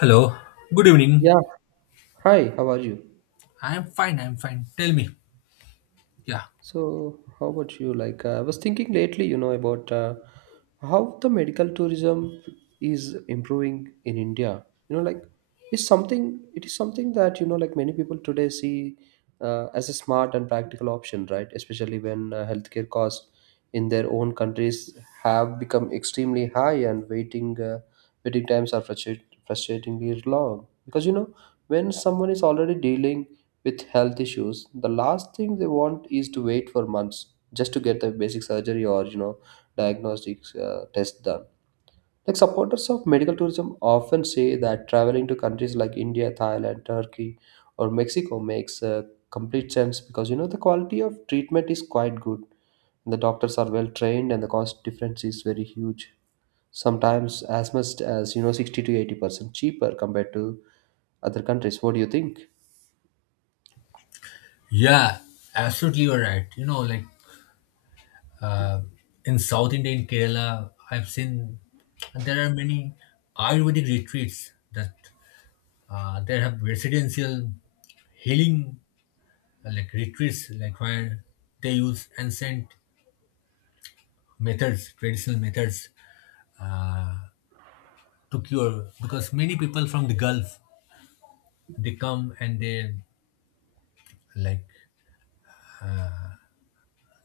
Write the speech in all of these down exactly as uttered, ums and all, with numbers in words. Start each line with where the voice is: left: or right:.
left: Hello. Good
right: Yeah.
left: evening.
right: Hi, how are you?
left: I'm fine. I'm fine. Tell me. Yeah.
right: So, how about you? Like, uh, I was thinking lately, you know, about uh, how the medical tourism is improving in India. You know, like, it's something, it is something that, you know, like many people today see uh, as a smart and practical option, right? Especially when uh, healthcare costs in their own countries have become extremely high and waiting uh, waiting times are frustrat- frustratingly long. Because, you know, when someone is already dealing with health issues, the last thing they want is to wait for months just to get the basic surgery or you know diagnostics uh, test done. Like supporters of medical tourism often say that traveling to countries like India, Thailand, Turkey, or Mexico makes uh, complete sense because you know the quality of treatment is quite good. The doctors are well trained and the cost difference is very huge. Sometimes as much as you know sixty to eighty percent cheaper compared to other countries. What do you think?
left: Yeah. Absolutely, you're right. You know, like uh, in South India, in Kerala, I've seen there are many Ayurvedic retreats that uh, there have residential healing, uh, like retreats, like where they use ancient methods, traditional methods, uh, to cure. Because many people from the Gulf they come and they like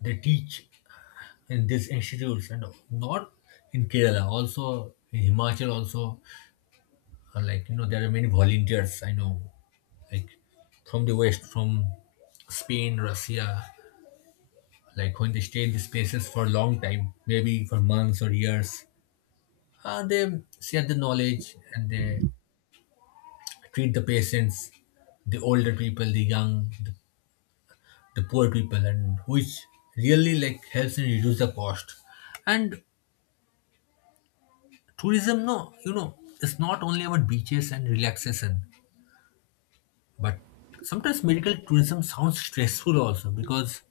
left: they teach in these institutes and not in Kerala, also in Himachal also, uh, like you know there are many volunteers I know like from the west, from Spain, Russia, like when they stay in these places for a long time, maybe for months or years, uh, they share the knowledge and they treat the patients, the older people, the young, the, the poor people, and which really like helps in reduce the cost. And tourism no, you know, it's not only about beaches and relaxation, but sometimes medical tourism sounds stressful also because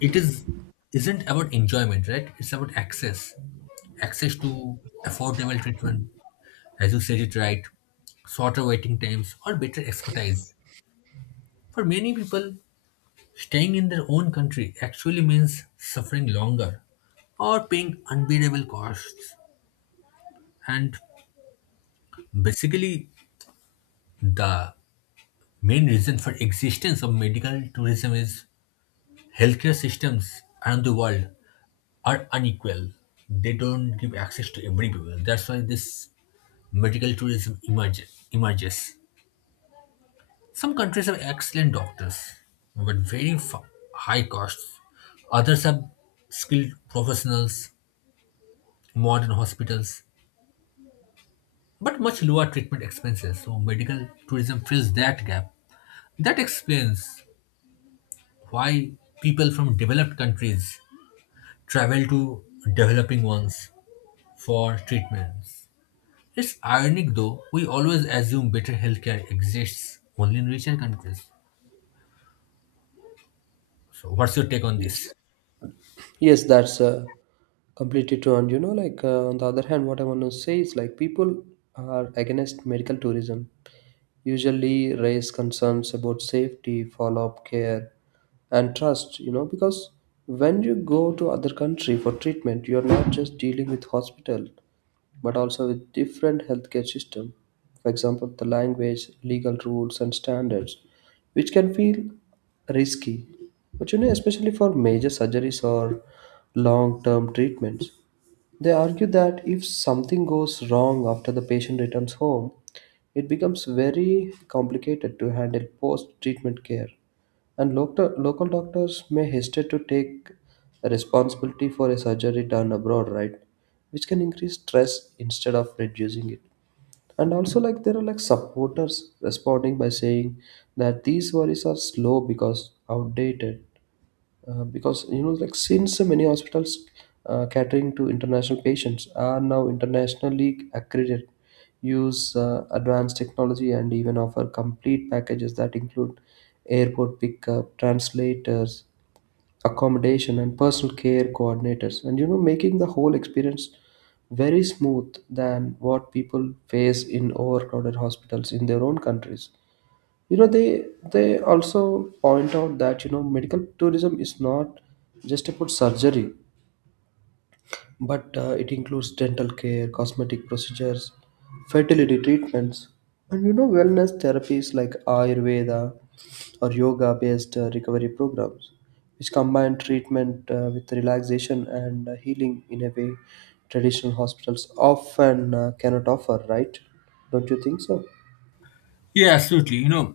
left: it is isn't about enjoyment, right? It's about access access to affordable treatment, as you said it right. Shorter waiting times or better expertise, for many people staying in their own country actually means suffering longer or paying unbearable costs. And basically, the main reason for existence of medical tourism is healthcare systems around the world are unequal. They don't give access to every people. That's why this medical tourism emerge, emerges. Some countries have excellent doctors, but very fa- high costs. Others have skilled professionals, modern hospitals, but much lower treatment expenses. So medical tourism fills that gap. That explains why people from developed countries travel to developing ones for treatments. It's ironic though, we always assume better healthcare exists only in richer countries. So, what's your take on this?
right: Yes. Yes, that's uh, completely true. And you know, like uh, on the other hand, what I want to say is like people are against medical tourism. Usually, raise concerns about safety, follow-up care, and trust. You know, because when you go to other country for treatment, you are not just dealing with hospital but also with different healthcare system, for example the language, legal rules and standards, which can feel risky. But you know, especially for major surgeries or long term treatments, they argue that if something goes wrong after the patient returns home, it becomes very complicated to handle post treatment care, and local, local doctors may hesitate to take responsibility for a surgery done abroad, right? Which can increase stress instead of reducing it. And also, like, there are like supporters responding by saying that these worries are slow because outdated, uh, because you know like since so many hospitals uh, catering to international patients are now internationally accredited, use uh, advanced technology, and even offer complete packages that include airport pickup, translators, accommodation, and personal care coordinators, and you know making the whole experience very smooth than what people face in overcrowded hospitals in their own countries. You know, they they also point out that you know medical tourism is not just about surgery, but uh, it includes dental care, cosmetic procedures, fertility treatments, and you know wellness therapies like ayurveda or yoga based uh, recovery programs, which combine treatment uh, with relaxation and uh, healing in a way traditional hospitals often uh, cannot offer, right? Don't you think so?
left: Yeah, absolutely. You know,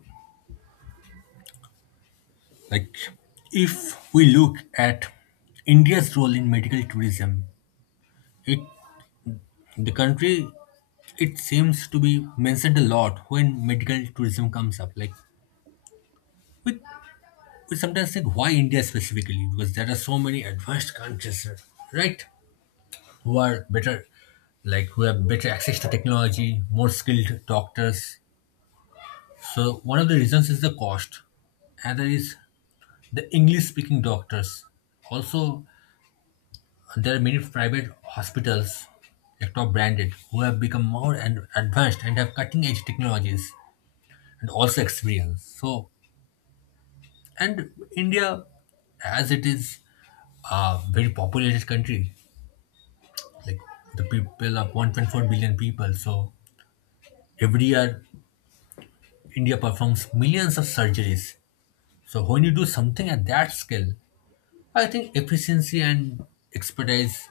left: like if we look at India's role in medical tourism, it the country, it seems to be mentioned a lot when medical tourism comes up. Like we, we sometimes think why India specifically, because there are so many advanced countries, right? Who are better, like who have better access to technology, more skilled doctors. So one of the reasons is the cost. Another is the English-speaking doctors. Also, there are many private hospitals, like top branded, who have become more and advanced and have cutting-edge technologies and also experience. So, and India, as it is a very populated country, like the people of one point four billion people, so every year India performs millions of surgeries. So when you do something at that scale, I think efficiency and expertise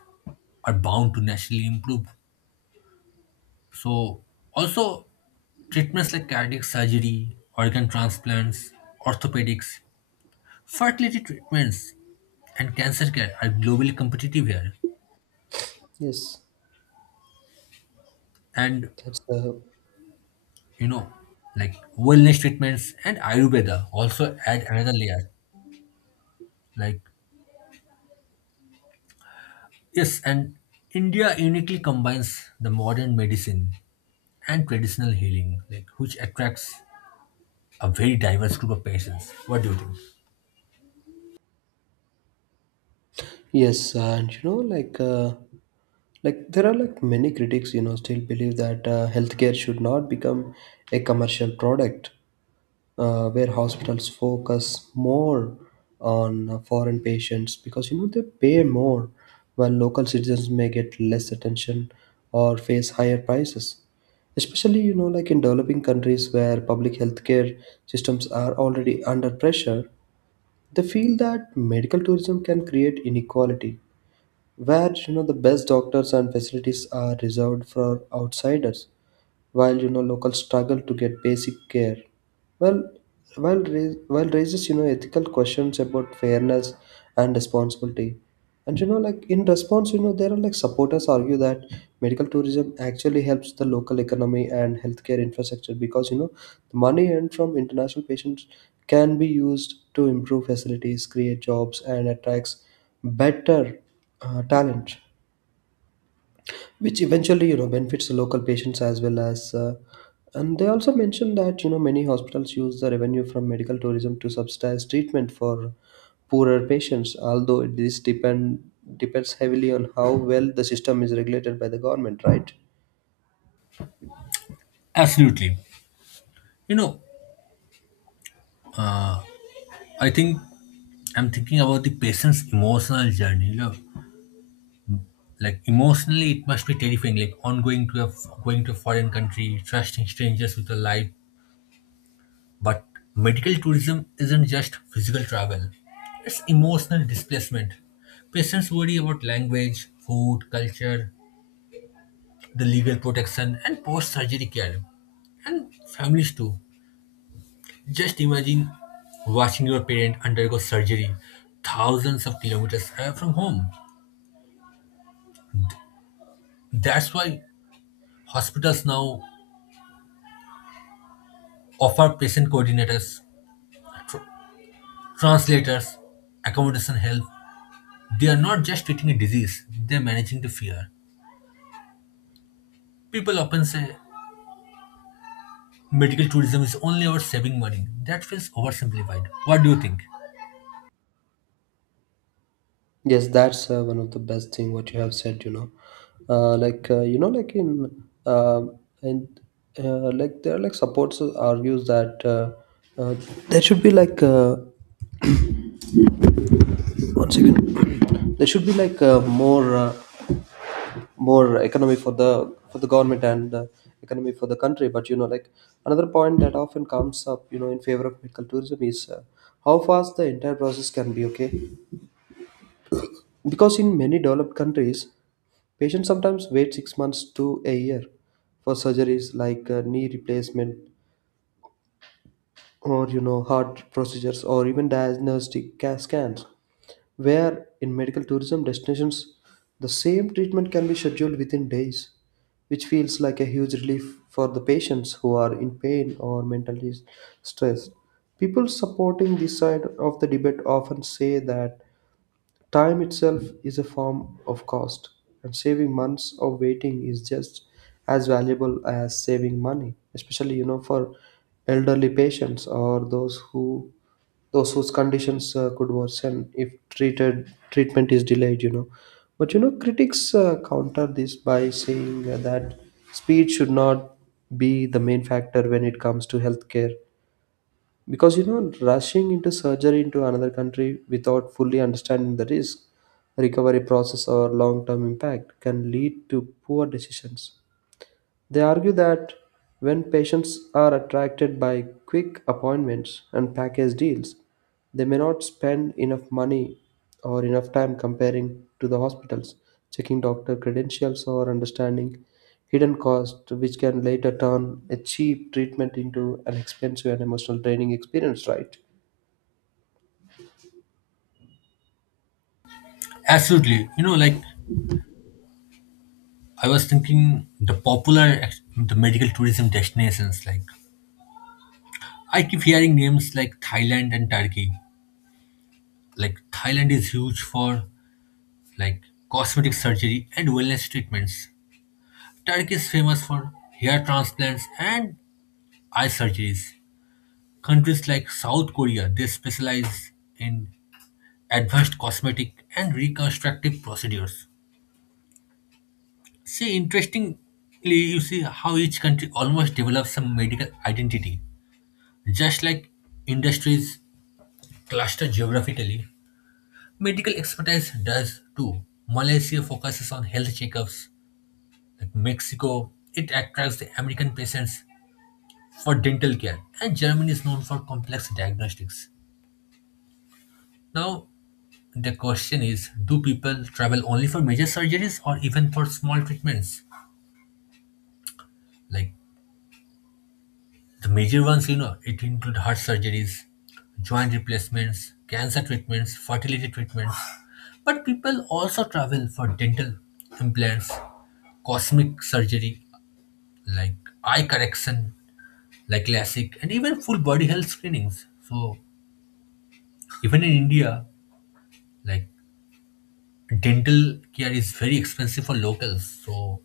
left: are bound to naturally improve. So also, treatments like cardiac surgery, organ transplants, orthopedics, fertility treatments, and cancer care are globally competitive here.
right: Yes
left: And
right: that's the
left: you know, like wellness treatments and Ayurveda also add another layer. Like yes, and India uniquely combines the modern medicine and traditional healing, like which attracts a very diverse group of patients. What do you think?
right: Yes, and you know, like, uh, like there are like many critics, you know, still believe that uh, healthcare should not become a commercial product, uh, where hospitals focus more on uh, foreign patients because you know they pay more, while local citizens may get less attention or face higher prices. Especially, you know, like in developing countries where public healthcare systems are already under pressure, they feel that medical tourism can create inequality, where you know the best doctors and facilities are reserved for outsiders while you know locals struggle to get basic care. Well, while, rais- while raises you know ethical questions about fairness and responsibility. And you know like in response you know there are like supporters argue that medical tourism actually helps the local economy and healthcare infrastructure because you know the money earned from international patients can be used to improve facilities, create jobs, and attracts better uh, talent, which eventually you know benefits the local patients as well as uh, And they also mentioned that you know many hospitals use the revenue from medical tourism to subsidize treatment for poorer patients, although this depend depends heavily on how well the system is regulated by the government, right?
left: Absolutely. You know, uh, I think I'm thinking about the patient's emotional journey. You know, like emotionally, it must be terrifying. Like ongoing to a going to a foreign country, trusting strangers with a life. But medical tourism isn't just physical travel; it's emotional displacement. Patients worry about language, food, culture, the legal protection and post-surgery care, and families too. Just imagine watching your parent undergo surgery thousands of kilometers away from home. That's why hospitals now offer patient coordinators, tr- translators, accommodation help. They are not just treating a disease, they're managing the fear. People often say medical tourism is only about saving money. That feels oversimplified. What do you think?
right: Yes, that's uh, one of the best thing what you have said, you know. Uh, like uh, you know like in um and uh, like there are like supports argues that uh, uh, there should be like uh, One second. There should be like uh, more uh, more economy for the for the government and uh, economy for the country. But you know, like another point that often comes up, you know, in favor of medical tourism is uh, how fast the entire process can be. Okay, because in many developed countries, patients sometimes wait six months to a year for surgeries like uh, knee replacement, or you know heart procedures, or even diagnostic ca- scans. Where in medical tourism destinations, the same treatment can be scheduled within days, which feels like a huge relief for the patients who are in pain or mentally stressed. People supporting this side of the debate often say that time itself is a form of cost, and saving months of waiting is just as valuable as saving money, especially you know for elderly patients, or those who those whose conditions uh, could worsen if treated treatment is delayed, you know. But you know critics uh, counter this by saying uh, that speed should not be the main factor when it comes to healthcare, because you know rushing into surgery into another country without fully understanding the risk, recovery process, or long term impact can lead to poor decisions. They argue that when patients are attracted by quick appointments and package deals, they may not spend enough money or enough time comparing to the hospitals, checking doctor credentials, or understanding hidden costs, which can later turn a cheap treatment into an expensive and emotional draining experience, right?
left: Absolutely. You know, like I was thinking the popular ex- the medical tourism destinations, like I keep hearing names like Thailand and Turkey. Like Thailand is huge for like cosmetic surgery and wellness treatments. Turkey is famous for hair transplants and eye surgeries. Countries like South Korea, they specialize in advanced cosmetic and reconstructive procedures. See, interestingly, you see how each country almost develops some medical identity. Just like industries cluster geographically, medical expertise does too. Malaysia focuses on health checkups, like Mexico, it attracts the American patients for dental care, and Germany is known for complex diagnostics. Now, the question is, do people travel only for major surgeries or even for small treatments, like the major ones? You know, it include heart surgeries, joint replacements, cancer treatments, fertility treatments. But people also travel for dental implants, cosmic surgery, like eye correction, like LASIK, and even full body health screenings. So even in India, like dental care is very expensive for locals. So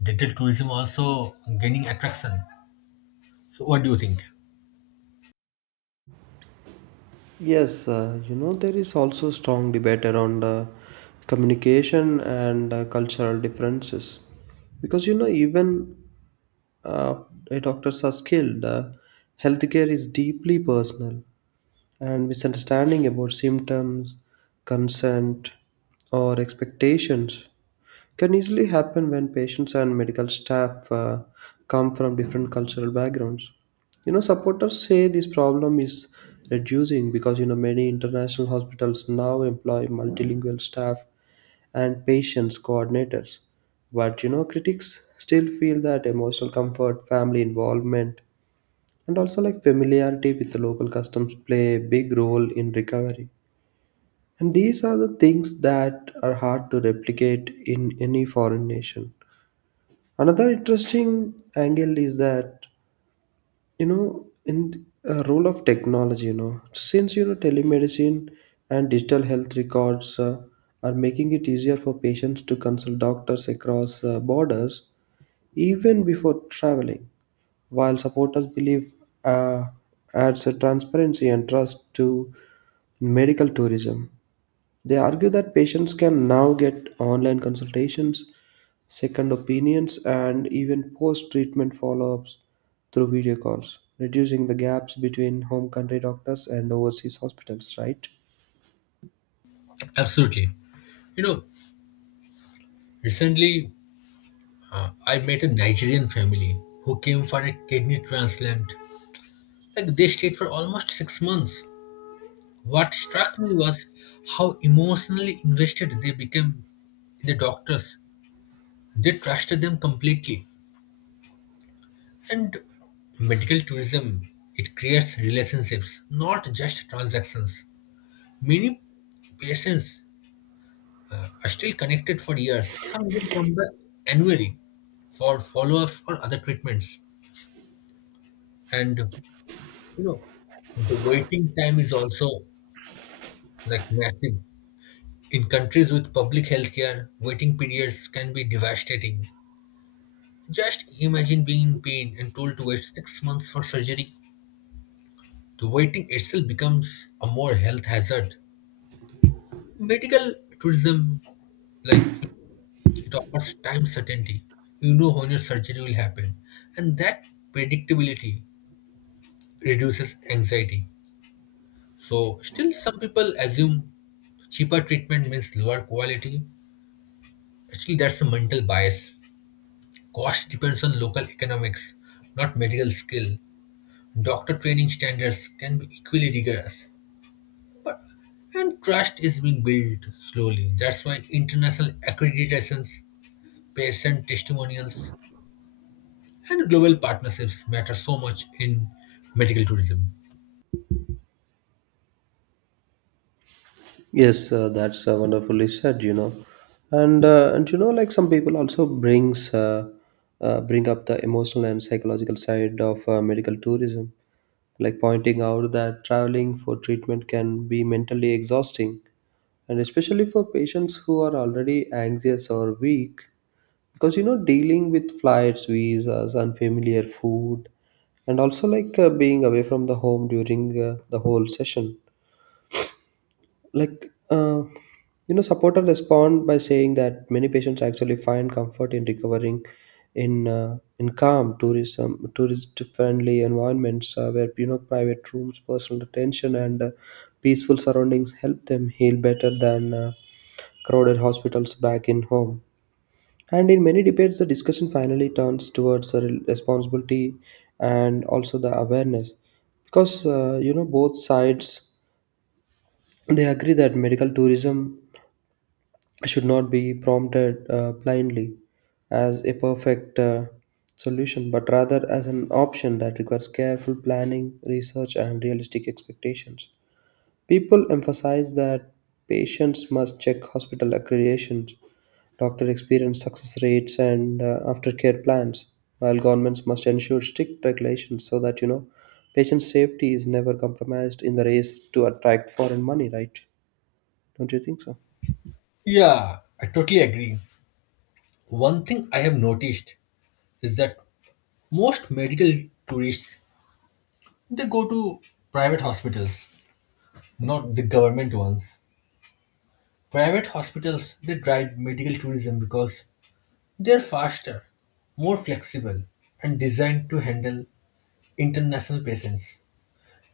left: dental tourism also gaining attraction. So what do you think?
right: Yes, uh, you know, there is also strong debate around uh, communication and uh, cultural differences. Because, you know, even uh, doctors are skilled. Uh, healthcare is deeply personal, and misunderstanding about symptoms, consent, or expectations can easily happen when patients and medical staff uh, come from different cultural backgrounds. You know, supporters say this problem is reducing because you know many international hospitals now employ multilingual staff and patients coordinators. But you know, critics still feel that emotional comfort, family involvement, and also like familiarity with the local customs play a big role in recovery, and these are the things that are hard to replicate in any foreign nation. Another interesting angle is that you know in a role of technology, you know, since you know telemedicine and digital health records uh, are making it easier for patients to consult doctors across uh, borders even before traveling, while supporters believe uh, adds a transparency and trust to medical tourism. They argue that patients can now get online consultations, second opinions, and even post treatment follow ups through video calls, reducing the gaps between home country doctors and overseas hospitals, right?
left: Absolutely. You know, recently, Uh, I met a Nigerian family who came for a kidney transplant. Like they stayed for almost six months. What struck me was how emotionally invested they became in the doctors. They trusted them completely. And medical tourism, it creates relationships, not just transactions. Many patients are still connected for years. Some even come back annually for follow-ups or other treatments. And you know, the waiting time is also like massive. In countries with public healthcare, waiting periods can be devastating. Just imagine being in pain and told to wait six months for surgery. The waiting itself becomes a more health hazard. Medical tourism, like, it offers time certainty. You know when your surgery will happen, and that predictability reduces anxiety. So still some people assume cheaper treatment means lower quality. Actually, that's a mental bias. Cost depends on local economics, not medical skill. Doctor training standards can be equally rigorous. But and trust is being built slowly. That's why international accreditations, patient testimonials, and global partnerships matter so much in medical tourism.
right: Yes, uh, that's uh, wonderfully said, you know. And uh, and you know, like some people also brings uh, uh, bring up the emotional and psychological side of uh, medical tourism, like pointing out that traveling for treatment can be mentally exhausting, and especially for patients who are already anxious or weak, because you know, dealing with flights, visas, unfamiliar food, and also like uh, being away from the home during uh, the whole session, like uh, you know supporters respond by saying that many patients actually find comfort in recovering in uh, in calm tourism tourist friendly environments, uh, where you know private rooms, personal attention, and uh, peaceful surroundings help them heal better than uh, crowded hospitals back in home. And in many debates the discussion finally turns towards the re- responsibility and also the awareness, because uh, you know both sides, they agree that medical tourism should not be prompted uh, blindly as a perfect uh, solution, but rather as an option that requires careful planning, research, and realistic expectations. People emphasize that patients must check hospital accreditations, doctor experience, success rates, and uh, aftercare plans, while governments must ensure strict regulations so that you know patient safety is never compromised in the race to attract foreign money. Right? Don't you think so?
left: Yeah, I totally agree. One thing I have noticed is that most medical tourists, they go to private hospitals, not the government ones. Private hospitals, they drive medical tourism because they're faster, more flexible, and designed to handle international patients.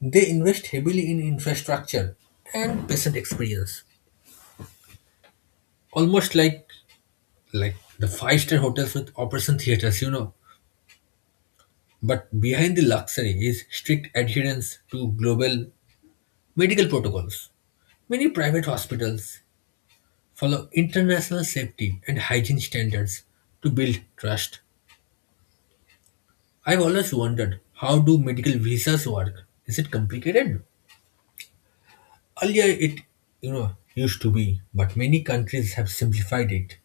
left: They invest heavily in infrastructure and patient experience, almost like like the five-star hotels with operation theaters, you know. But behind the luxury is strict adherence to global medical protocols. Many private hospitals follow international safety and hygiene standards to build trust. I've always wondered, how do medical visas work? Is it complicated? Earlier it, you know, used to be, but many countries have simplified it.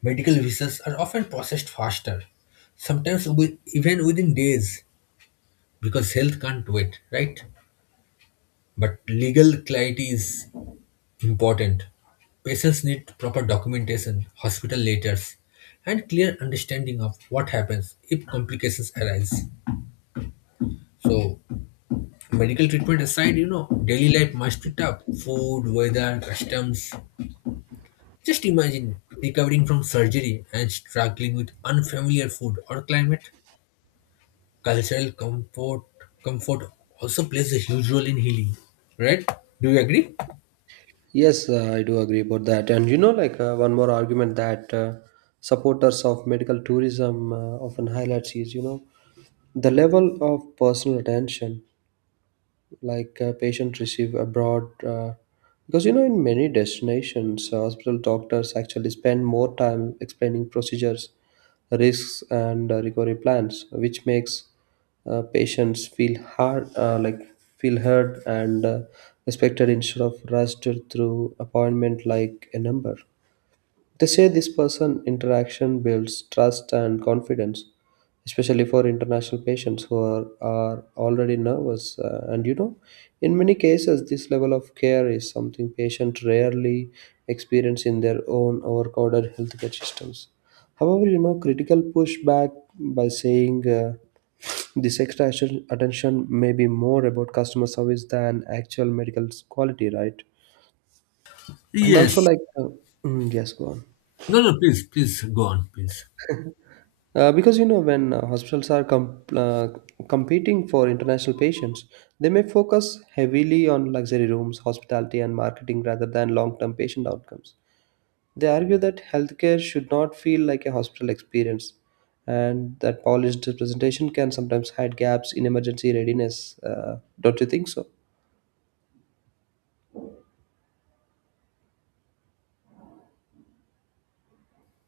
left: Medical visas are often processed faster, sometimes with, even within days, because health can't wait, right? But legal clarity is important. Patients need proper documentation, hospital letters, and clear understanding of what happens if complications arise. So, medical treatment aside, you know, daily life must be tough. Food, weather, customs. Just imagine recovering from surgery and struggling with unfamiliar food or climate. Cultural comfort, comfort also plays a huge role in healing, right? Do you agree?
right: Yes, uh, I do agree about that. And you know, like uh, one more argument that uh, supporters of medical tourism uh, often highlights is, you know, the level of personal attention like a patient receive abroad, uh, because you know in many destinations uh, hospital doctors actually spend more time explaining procedures, risks, and uh, recovery plans, which makes uh, patients feel hard uh, like feel heard and uh, respected instead of rushed through appointment like a number. They say this person interaction builds trust and confidence, especially for international patients who are, are already nervous. Uh, and you know, in many cases, this level of care is something patients rarely experience in their own overcrowded healthcare systems. However, you know, critical pushback by saying uh, this extra atten- attention may be more about customer service than actual medical quality, right? And also,
left: Yes.
right: like, uh, mm, yes, go on.
left: No, no, please, please go on, please.
right: Uh, because you know, when uh, hospitals are com- uh, competing for international patients, they may focus heavily on luxury rooms, hospitality, and marketing rather than long term patient outcomes. They argue that healthcare should not feel like a hospital experience, and that polished presentation can sometimes hide gaps in emergency readiness. Uh, don't you think so?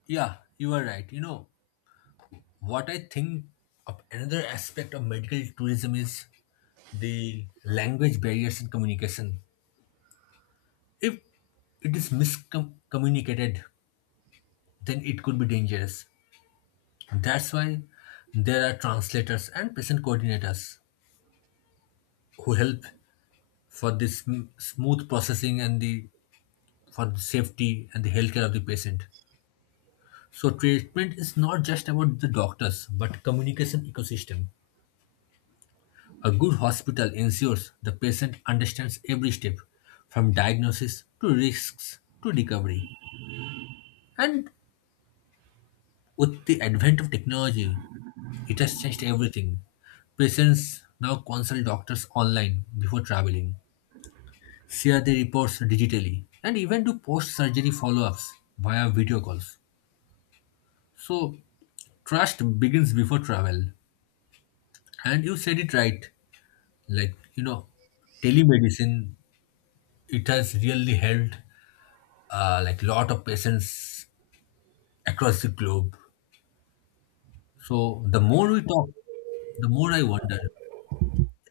left: Yeah, you are right. You know, what I think of another aspect of medical tourism is the language barriers in communication. If it is miscommunicated, then it could be dangerous. That's why there are translators and patient coordinators who help for this sm- smooth processing, and the for the safety and the healthcare of the patient. So treatment is not just about the doctors, but communication ecosystem. A good hospital ensures the patient understands every step, from diagnosis to risks to recovery. And with the advent of technology, it has changed everything. Patients now consult doctors online before traveling, share their reports digitally, and even do post surgery follow ups via video calls. So, trust begins before travel. And you said it right. Like, you know, telemedicine, it has really helped, uh, like lot of patients across the globe. So the more we talk, the more I wonder,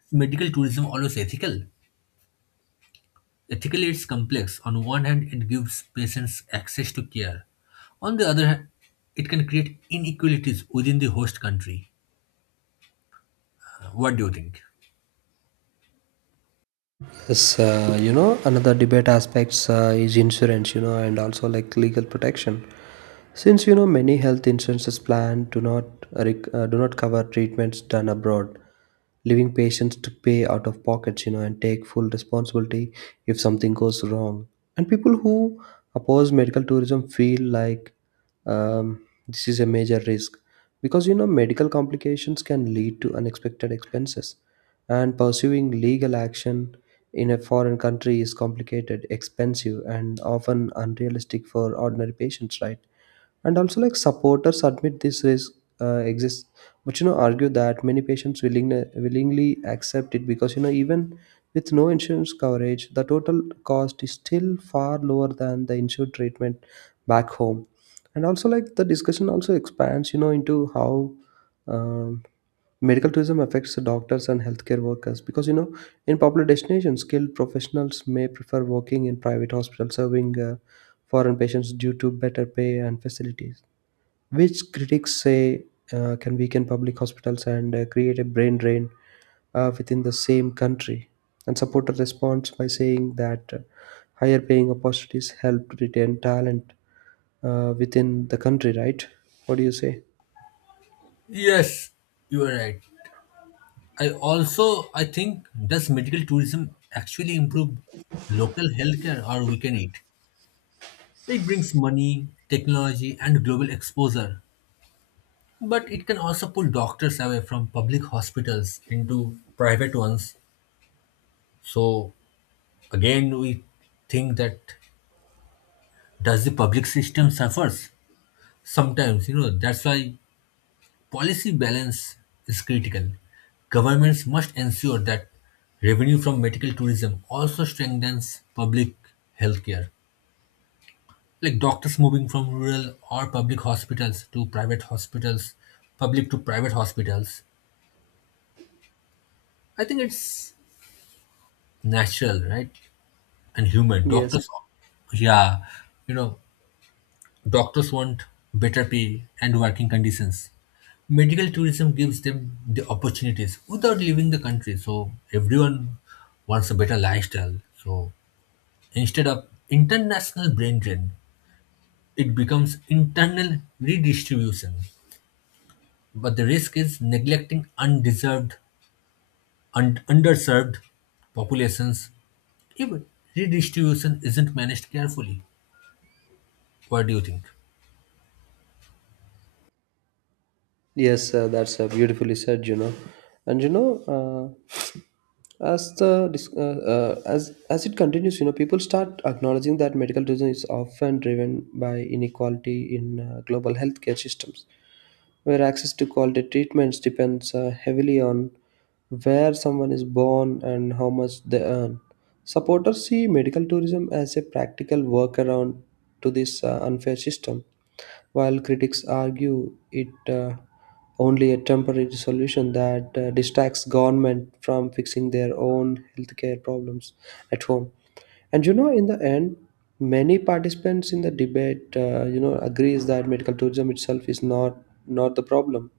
left: is medical tourism always ethical? Ethically, it's complex. On one hand, it gives patients access to care. On the other hand, it can create inequalities within the host country. Uh, what do you think?
right: Yes, uh, you know, another debate aspects uh, is insurance, you know, and also like legal protection. Since you know many health insurance plans do not uh, rec- uh, do not cover treatments done abroad, leaving patients to pay out of pockets, you know, and take full responsibility if something goes wrong. And people who oppose medical tourism feel like um, this is a major risk because you know medical complications can lead to unexpected expenses, and pursuing legal action in a foreign country is complicated, expensive, and often unrealistic for ordinary patients, right? And also like supporters admit this risk uh, exists, but you know argue that many patients willingly willingly accept it because you know even with no insurance coverage the total cost is still far lower than the insured treatment back home. And also like the discussion also expands you know into how um, medical tourism affects the doctors and healthcare workers because you know in popular destinations skilled professionals may prefer working in private hospitals serving uh, foreign patients due to better pay and facilities, which critics say uh, can weaken public hospitals and uh, create a brain drain uh, within the same country. And supporters responds by saying that uh, higher paying opportunities help retain talent uh, within the country, right? What do you say?
left: Yes, you are right. I also I think, does medical tourism actually improve local healthcare or weaken it? It brings money, technology, and global exposure. But it can also pull doctors away from public hospitals into private ones. So again, we think that does the public system suffers? Sometimes, you know, that's why policy balance is critical. Governments must ensure that revenue from medical tourism also strengthens public healthcare. Like doctors moving from rural or public hospitals to private hospitals, public to private hospitals. I think it's natural, right? And human.
right: Yes,
left: Doctors, yeah, you know, doctors want better pay and working conditions. Medical tourism gives them the opportunities without leaving the country. So everyone wants a better lifestyle. So instead of international brain drain, it becomes internal redistribution. But the risk is neglecting undeserved and underserved populations if redistribution isn't managed carefully. What do you think?
right: yes, uh, that's uh, beautifully said, you know. And you know, uh, as the dis- uh, uh, as as it continues, you know, people start acknowledging that medical tourism is often driven by inequality in uh, global healthcare systems, where access to quality treatments depends uh, heavily on where someone is born and how much they earn. Supporters see medical tourism as a practical workaround to this uh, unfair system, while critics argue it uh, only a temporary solution that uh, distracts government from fixing their own healthcare problems at home. And you know, in the end, many participants in the debate, uh, you know, agrees that medical tourism itself is not not the problem,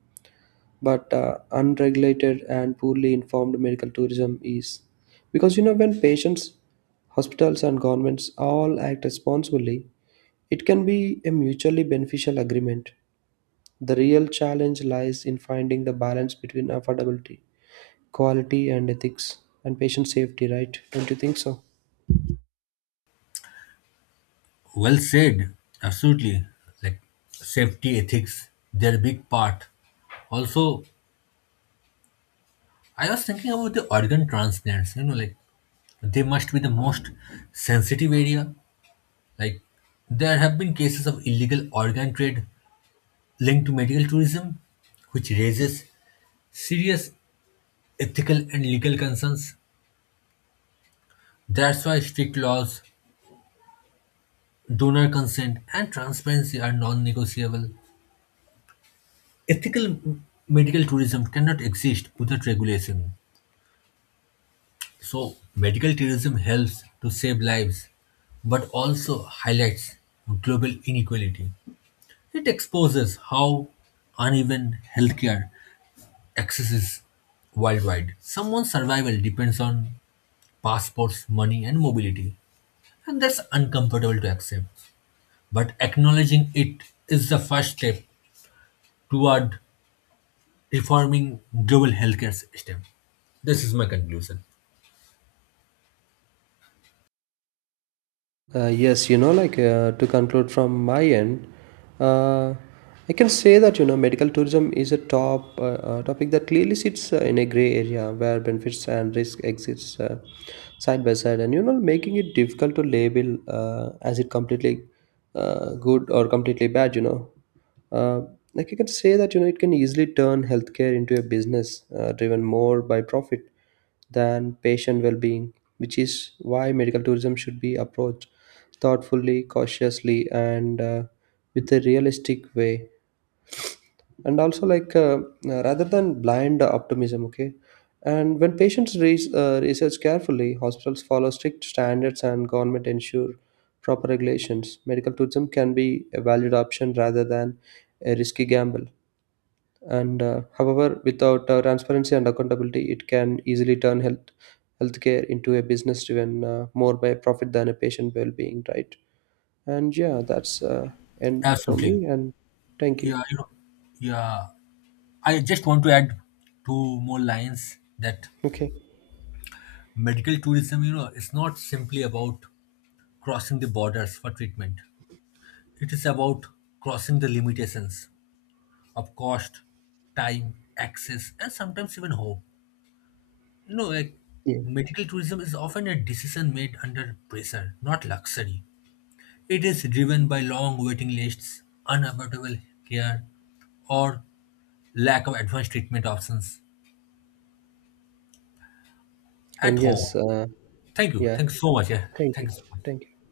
right: but uh, unregulated and poorly informed medical tourism is, because you know when patients, hospitals, and governments all act responsibly, it can be a mutually beneficial agreement. The real challenge lies in finding the balance between affordability, quality, and ethics, and patient safety. Right? Don't you think so?
left: Well said. Absolutely. Like safety ethics, they're a big part. Also, I was thinking about the organ transplants, you know, like they must be the most sensitive area. Like there have been cases of illegal organ trade linked to medical tourism, which raises serious ethical and legal concerns. That's why strict laws, donor consent, and transparency are non negotiable. Ethical m- medical tourism cannot exist without regulation. So, medical tourism helps to save lives, but also highlights global inequality. It exposes how uneven healthcare access is worldwide. Someone's survival depends on passports, money, and mobility, and that's uncomfortable to accept. But acknowledging it is the first step toward reforming global healthcare system. This is my conclusion.
right: Uh, yes, you know, like uh, to conclude from my end, uh, I can say that you know medical tourism is a top uh, uh, topic that clearly sits uh, in a gray area where benefits and risk exists uh, side by side, and you know making it difficult to label uh, as it completely uh, good or completely bad. You know, uh, like you can say that you know it can easily turn healthcare into a business uh, driven more by profit than patient well-being, which is why medical tourism should be approached thoughtfully, cautiously, and uh, with a realistic way, and also like uh, uh, rather than blind optimism. Okay. And when patients re- uh, research carefully, hospitals follow strict standards, and government ensure proper regulations, medical tourism can be a valued option rather than a risky gamble. And uh, however, without uh, transparency and accountability it can easily turn health healthcare into a business driven uh, more by profit than a patient well-being, right? And yeah, that's uh, end for
left: Absolutely.
right: me. And thank you.
left: Yeah, you know, yeah. I just want to add two more lines, that
right: Okay.
left: medical tourism, you know, is not simply about crossing the borders for treatment. It is about crossing the limitations of cost, time, access, and sometimes even hope. You know, like
right: Yeah.
left: medical tourism is often a decision made under pressure, not luxury. It is driven by long waiting lists, unavoidable care, or lack of advanced treatment options at
right: And yes,
left: home.
right: uh,
left: Thank you.
right: yeah.
left: Thanks so much. Yeah.
right: Thank
left: Thank
right: you.
left: you so much.
right: Thank you.